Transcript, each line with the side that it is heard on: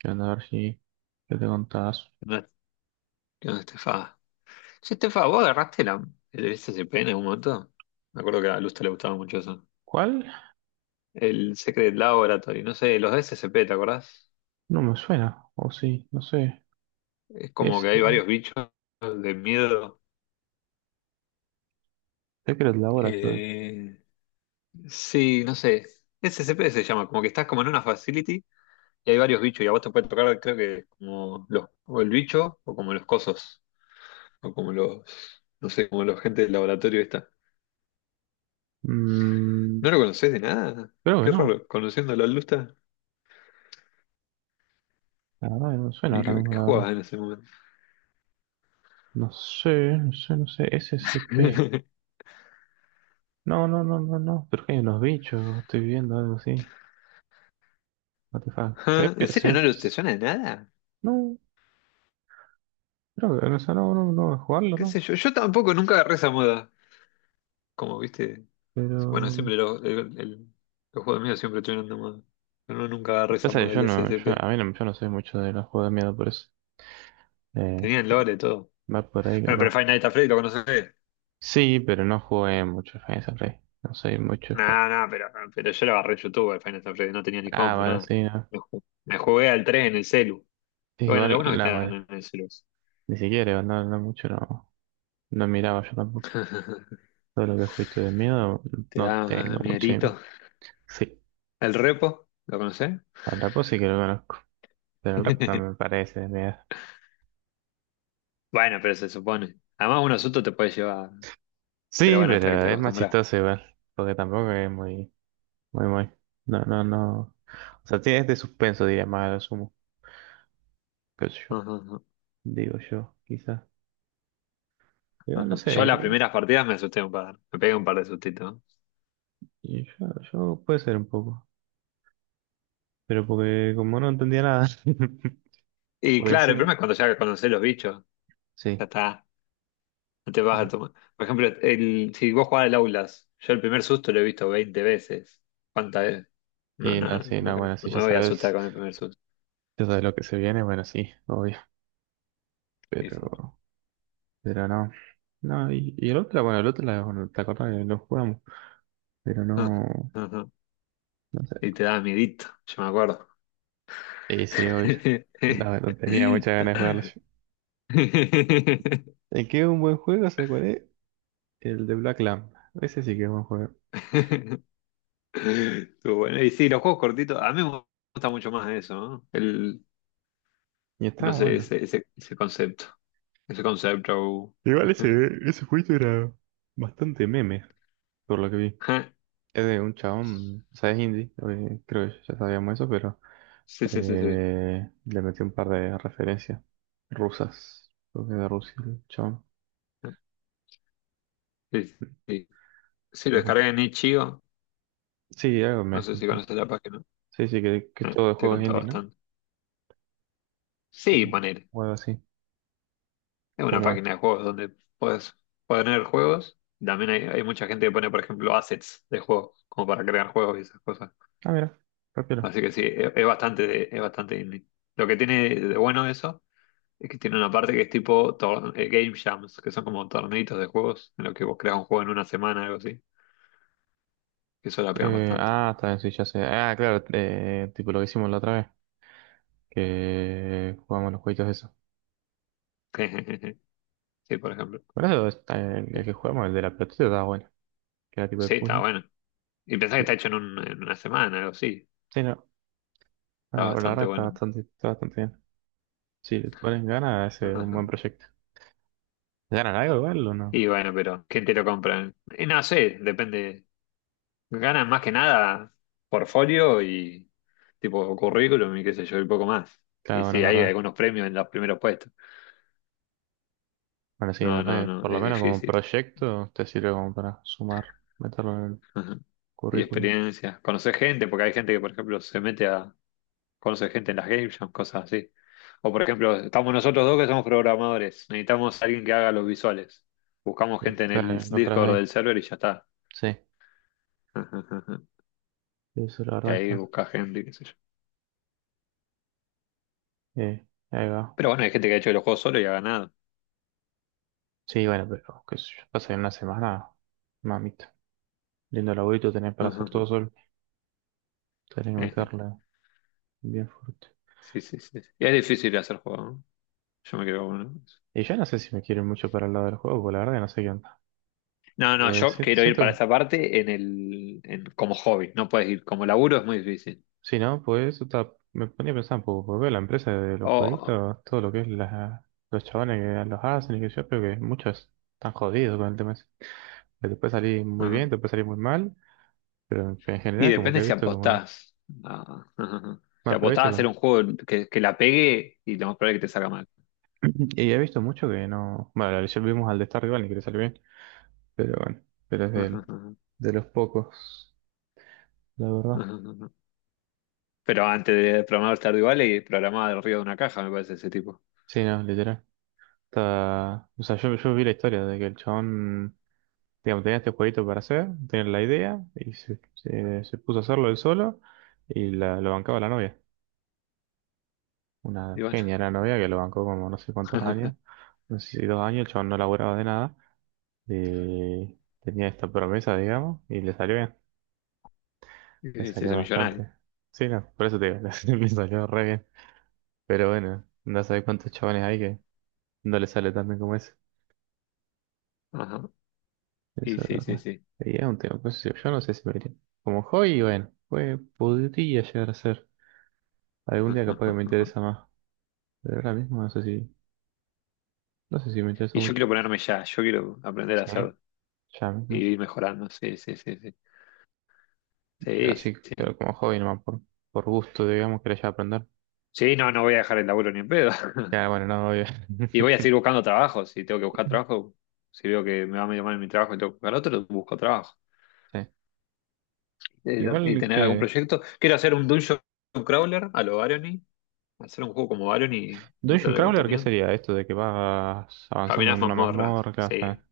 right: Que anda a ver si ¿qué te contás?
left: No, no, Estefa. Che, Estefa, ¿vos agarraste el SCP en algún momento? Me acuerdo que a Lusta le gustaba mucho eso.
right: ¿Cuál?
left: El Secret Laboratory, no sé, los SCP, ¿te acordás?
right: No me suena. O sí, no sé.
left: Es como que
right: Es
left: hay varios bichos de miedo.
right: Secret Laboratory.
left: Eh, sí, no sé. SCP se llama, como que estás como en una facility y hay varios bichos y a vos te puede tocar, creo que como los, o el bicho o como los cosos, o como los, no sé, como los gente del laboratorio esta.
right: Mm,
left: ¿No lo conocés de nada?
right: creo que
left: Qué
right: no.
left: raro, conociéndolo a Lusta.
right: La verdad que no me suena
left: ¿Y
right: ahora mismo,
left: qué
right: la verdad.
left: jugabas en ese momento?
right: No sé, no sé, no sé. S C P No, no, no, no, no. Pero que hay unos bichos. Estoy viendo algo así. What the fuck. Se,
left: Ah, ¿en
right: ve-
left: serio
right: se-
left: no te suena de nada?
right: no, creo que o sea, no, no, no voy a jugarlo,
left: ¿Qué
right: ¿no?
left: sé yo? Yo tampoco nunca agarré esa moda. Como viste, bueno,
right: Pero...
left: siempre los juegos míos siempre estuvieron de moda. Pero no, nunca agarré esa
right: Pasa que
left: moda
right: yo
left: del
right: no, yo,
left: SCP.
right: a mí no, yo no sé mucho de los juegos de miedo, por eso. Eh,
left: Tenían lore, todo.
right: va por ahí
left: Bueno, pero
right: capaz.
left: Final Nights at Freddy lo conocés.
right: Sí, pero no jugué mucho Final Rey. No soy mucho de jugar.
left: No, no, pero yo lo agarré en YouTube, el Final Nights at Freddy. No tenía ni
right: Ah,
left: compu,
right: vale,
left: nada.
right: sí, no.
left: Me jugué al 3 en el celu.
right: Sí,
left: Bueno, lo
right: igual,
left: bueno es que te
right: la
left: dan
right: vale.
left: en el celu.
right: Ni siquiera, no, no mucho, no, no miraba yo tampoco. Todo lo que juguito de miedo,
left: Te
right: no
left: da
right: tengo mucho.
left: mierito.
right: Sí,
left: ¿El repo? ¿Lo conocés?
right: al rapo sí que lo conozco. Pero el rapo no me parece de miedo.
left: Bueno, pero se supone. Además, un susto te puede llevar, pero
right: Sí,
left: bueno, hasta que te
right: pero es más
left: acostumbras.
right: chistoso igual. Porque tampoco es muy, muy, muy. No, no, no. O sea, tiene este suspenso, diría más a lo sumo. Qué sé yo.
left: Ujú, ujú,
right: Digo yo, quizás. Igual no
left: Ujú.
right: sé,
left: Yo las
right: ¿eh?
left: primeras partidas me asusté un par, me pegué un par de sustitos.
right: Y Yo, yo puede ser un poco. Pero porque como no entendía nada.
left: Y
right: Porque
left: claro, el
right: encima.
left: problema es cuando ya conocés los bichos,
right: Sí.
left: ya está, no te vas a
right: No.
left: tomar. Por ejemplo, el, si vos jugás al Aulas, yo el primer susto lo he visto 20 veces. ¿Cuántas veces?
right: Y no, sí, no, bueno,
left: No
right: si ya
left: me voy a asustar
right: sabes,
left: con el primer susto.
right: ya sabes lo que se viene, bueno, sí, obvio.
left: Y sí.
right: Pero, pero no. No, y el otro, bueno, el otro, la- bueno, te acordás que lo jugamos. Pero
left: Ujú,
right: no,
left: Ujú.
right: no sé.
left: Y te da miedito, yo me acuerdo.
right: Sí, sí, obvio. No, no tenía muchas ganas de jugarlo yo. El que es un buen juego, ¿sabes cuál es? El de Black Lamb. Ese sí que es buen juego.
left: Estuvo bueno. Y sí, los juegos cortitos, a mí me gusta mucho más eso, ¿no?
right: Y
left: No
right: estaba
left: sé,
right: bueno.
left: ese concepto. Ese concepto.
right: Igual ese, ese jueguito era bastante meme, por lo que vi.
left: Ajá.
right: Es de un chabón, o sea, es indie, creo que ya sabíamos eso, pero
left: Sí.
right: le metí un par de referencias rusas, creo que de Rusia, el chabón,
left: Ah, Sí, sí. Sí, lo
right: por ejemplo.
left: descargué en Itch.io.
right: Sí, algo me
left: No
right: has
left: sé si
right: contado.
left: conoces la página.
right: Sí, sí, que es todo de
left: Te he
right: juegos
left: contado
right: indie, ¿no?
left: bastante. Sí,
right: O,
left: poner.
right: o algo así.
left: Es una
right: ¿Cómo es?
left: página de juegos donde puedes poner juegos. También hay mucha gente que pone, por ejemplo, assets de juegos, como para crear juegos y esas cosas.
right: Ah, mira, rápido.
left: Así que sí, es bastante indie. Lo que tiene de bueno eso es que tiene una parte que es tipo Game Jams, que son como torneitos de juegos en los que vos creas un juego en 1 semana, algo así. Que eso la pegan bastante.
right: Ah, está bien, sí, ya sé. Ah, claro, tipo lo que hicimos la otra vez, que jugamos los jueguitos esos.
left: Sí, por ejemplo.
right: Por eso está
left: Sí,
right: el que jugamos, el de la pelotita, estaba bueno, que era tipo de
left: sí, está
right: puzzle.
left: bueno. Y pensás que
right: Sí,
left: está hecho en, en 1 semana, algo así.
right: sí, no. Ah,
left: Está
right: la verdad
left: bastante bueno.
right: está bastante bien. Si le pones ganas, ese es un
left: Ajá.
right: buen proyecto. ¿Ganan algo igual o no?
left: Y bueno, pero ¿quién te lo compra? Y no sé, depende. Ganan más que nada portfolio y tipo currículum y qué sé yo, y poco más.
right: Claro,
left: Y
right: bueno,
left: sí,
right: es
left: hay
right: verdad.
left: algunos premios en los primeros puestos.
right: Bueno, sí, es
left: No, no,
right: verdad que
left: no,
right: por lo
left: es
right: menos como un
left: difícil.
right: proyecto te sirve como para sumar, meterlo en el
left: Ajá. Y
right: currículum.
left: experiencias. Conocer gente, porque hay gente que, por ejemplo, se mete a conocer gente en las game jams, cosas así. O, por ejemplo, estamos nosotros dos que somos programadores. Necesitamos a alguien que haga los visuales. Buscamos
right: Y
left: gente en el
right: claro, encontrás
left: Discord
right: ahí.
left: del server y ya está.
right: Sí,
left: Ajá.
right: eso la
left: Y
right: verdad
left: ahí
right: está.
left: busca gente, qué sé yo.
right: Ahí va.
left: Pero bueno, hay gente que ha hecho los juegos solo y ha ganado.
right: Sí, bueno, pero qué sé yo, pasa en una semana, mamita. Lindo laburito tenés para hacer
left: Ajá.
right: todo solo. Tenés que
left: Ejé.
right: meterle bien fuerte.
left: Sí. Y es difícil hacer juego, ¿no? Yo me quedo con uno.
right: Y yo no sé si me quieren mucho para el lado del juego, porque la verdad que no sé qué onda.
left: No, no,
right: Pues
left: yo
right: si-
left: quiero ir
right: siento
left: para
right: que
left: esa parte en como hobby. No puedes ir como laburo, es muy difícil.
right: sí, ¿no? Pues o me ponía a pensar un poco, porque veo la empresa de los
left: Oh,
right: jueguitos, todo lo que es la, los chabones que los hacen y que yo creo que muchos están jodidos con el tema ese. Que te puede salir muy
left: ajá.
right: bien, te puede salir muy mal, pero en
left: Y
right: general como que
left: depende
right: he
left: si
right: visto como... que-
left: apostás. a- Si
right: Bueno, pero he
left: apostás a
right: visto
left: hacer un
right: como...
left: juego que la pegue y lo más probable es que te salga mal.
right: Y he visto mucho que no... Bueno, ayer vimos al de Stardew Valley que le salió bien, pero bueno, pero es del, de los pocos, la verdad.
left: Pero antes de programar Stardew Valley, programaba del río de una caja, me parece ese tipo.
right: Sí, no, literal. Está... O sea, yo vi la historia de que el chabón... Digamos, tenía este jueguito para hacer, tenía la idea y se- se puso a hacerlo él solo y la, lo bancaba la novia.
left: Y
right: Una
left: bueno,
right: genia la novia que lo bancó como no sé cuántos años, no sé si dos años, el chabón no laburaba de nada. Tenía esta promesa, digamos, y le salió bien, le
left: y se
right: salió
left: hizo millonario.
right: bastante. Sí, no, por eso te digo, le salió re bien. Pero bueno, no sabés cuántos chabones hay que no le sale tan bien como ese.
left: Ajá. Y
right: Eso es verdad.
left: sí.
right: Y es un tema, pues yo no sé si me iría. Como hobby, bueno, pues podría llegar a ser. Algún día capaz que me interesa más. Pero ahora mismo no sé si, no sé si me interesa
left: Y yo
right: mucho.
left: quiero ponerme ya, yo quiero aprender a
right: Sí,
left: hacerlo
right: ya
left: y
right: mismo.
left: ir mejorando. Sí.
right: Yo
left: Sí,
right: así,
left: sí.
right: pero como hobby nomás, por gusto, digamos, quería ya aprender.
left: Sí, no, no voy a dejar el laburo ni en pedo.
right: Ya, bueno, no, obvio.
left: Y voy a seguir buscando trabajo. Si tengo que buscar trabajo, si veo que me va medio mal en mi trabajo y tengo que buscar otro, busco trabajo.
right: Sí.
left: Y
right: Igual
left: tener algún
right: que.
left: proyecto. Quiero hacer un dungeon crawler a lo Barony. Hacer un juego como Barony y
right: Dungeon
left: meterle
right: Crawler, ¿qué
left: contenido.
right: sería esto de que vas avanzando
left: Caminas
right: en una
left: mazmorras.
right: mazmorra? Ta,
left: Sí,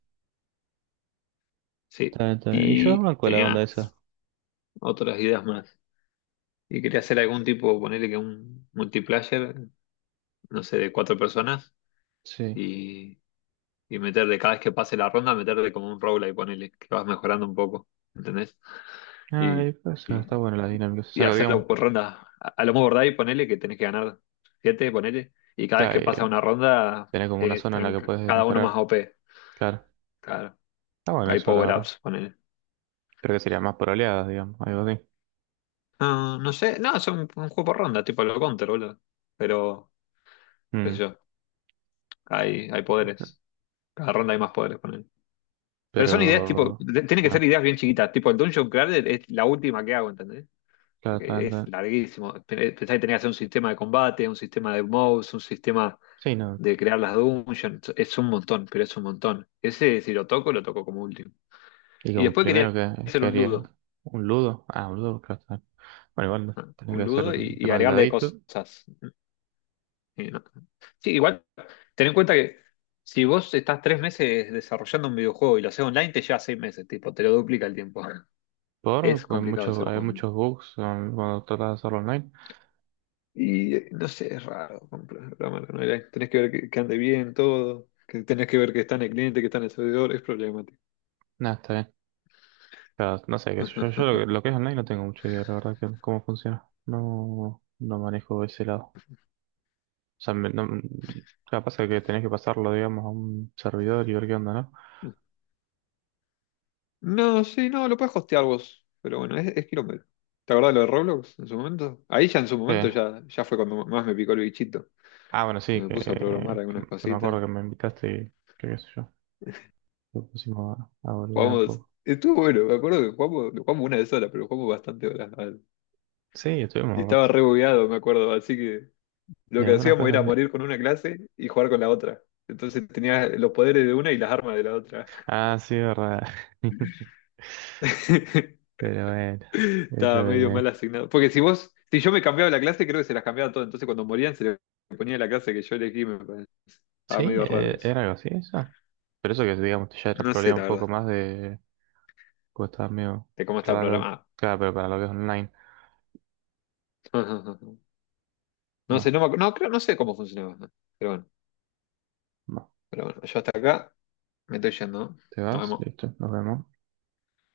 left: sí.
right: ta, ta. Y yo
left: Y
right: banco la
left: tenía
right: onda esa.
left: otras ideas más. Y quería hacer algún tipo, ponerle que un multiplayer, no sé, de 4 personas.
right: Sí.
left: Y, y meterle, cada vez que pase la ronda, meterle como un roguelike, ponerle, que vas mejorando un poco. ¿Entendés?
right: Ah,
left: Y,
right: y pues está buena la dinámica. O
left: y
right: sea, que, digamos,
left: hacerlo por ronda. A lo mejor ¿verdad? Y ponele que tenés que ganar 7, ponele. Y cada vez
right: claro,
left: que pasa una ronda,
right: tenés como una zona en la
left: están
right: que
left: c-
right: puedes
left: cada uno más
right: mejorar.
left: OP.
right: Claro.
left: Claro,
right: Está bueno
left: hay
right: eso, la verdad.
left: power-ups, ponele.
right: Creo que sería más por oleadas, digamos, algo así.
left: Ah, no sé, no, es un juego por ronda, tipo el Counter, boludo. Pero, qué sé
right: Mm.
left: yo, hay poderes. Cada ronda hay más poderes, ponele. Pero son ideas, tipo,
right: Pero,
left: tienen que ser
right: claro,
left: ideas bien chiquitas. Tipo, el Dungeon Crawler es la última que hago, ¿entendés?
right: claro,
left: Porque
right: tal,
left: es
right: tal.
left: larguísimo. Pensá que tenés que hacer un sistema de combate, un sistema de moves, un sistema
right: Sí, no.
left: de crear las dungeons, es un montón, pero es un montón. Ese, si lo toco, lo toco como último.
right: Y
left: Y
right: como
left: después
right: primero
left: quería hacer
right: que
left: un
right: haría
left: ludo,
right: un ludo. Ah, un ludo, claro, tal. Bueno, igual
left: ¿no?
right: tenés que
left: Un
right: hacer
left: ludo
right: el de
left: y agregarle
right: maldadito.
left: cosas. Y no- Sí, igual, ten en cuenta que si vos estás 3 meses desarrollando un videojuego y lo haces online, te lleva 6 meses, tipo, te lo duplica el tiempo.
right: Por,
left: Es
right: pues
left: complicado
right: muchos,
left: hacer
right: hay
left: juegos online.
right: muchos bugs cuando tratas de hacerlo online.
left: Y no sé, es raro programar en online. Tenés que ver que ande bien todo, que tenés que ver que está en el cliente, que está en el servidor, es problemático.
right: Nada, está bien. Claro, no sé, qué sé yo, yo lo que es online no tengo mucha idea, la verdad, que cómo funciona. No, no manejo ese lado. O sea, me- no, claro, pasa que tenés que pasarlo, digamos, a un servidor y ver qué onda, ¿no?
left: No, sí, no, lo puedes hostear vos. Pero bueno, es quilombo. ¿Te acordás de lo de Roblox en su momento? Ahí ya en su momento
right: Eh,
left: ya fue cuando más me picó el bichito,
right: ah, bueno,
left: que
right: sí,
left: me puse a programar algunas
right: que me
left: cositas.
right: acuerdo que me invitaste y que qué sé yo. Lo pusimos a volver un
left: Jugamos.
right: poco.
left: Estuvo bueno, me acuerdo que jugamos, lo jugamos una de sola, pero jugamos bastante horas.
right: Sí, estuvimos
left: Y
right: un
left: estaba
right: rato.
left: re bugueado, me acuerdo. Así que
right: Y
left: lo que
right: algunas
left: hacíamos
right: cosas.
left: era
right: De-
left: morir con una clase y jugar con la otra. Entonces tenía los poderes de una y las armas de la otra.
right: Ah, sí, verdad. Pero bueno, es lo
left: Estaba
right: de
left: medio mal
right: menos.
left: asignado. Porque si yo me cambiaba la clase, creo que se las cambiaba todo. Entonces cuando morían se le ponía la clase que yo elegí, me parece. Estaba
right: Sí,
left: medio raro eso.
right: era algo así, eso. Pero eso que digamos ya era
left: No sé,
right: problema
left: la
right: un poco
left: verdad,
right: más de. Pues estaba medio
left: de cómo estaba
right: raro.
left: programado.
right: Claro, pero para lo que es online.
left: No sé,
right: Más,
left: no, creo, no sé cómo funcionaba. Pero bueno,
right: más.
left: pero bueno, yo hasta acá me estoy yendo, ¿no?
right: ¿Te
left: Nos
right: vas?
left: vemos.
right: Listo, nos vemos.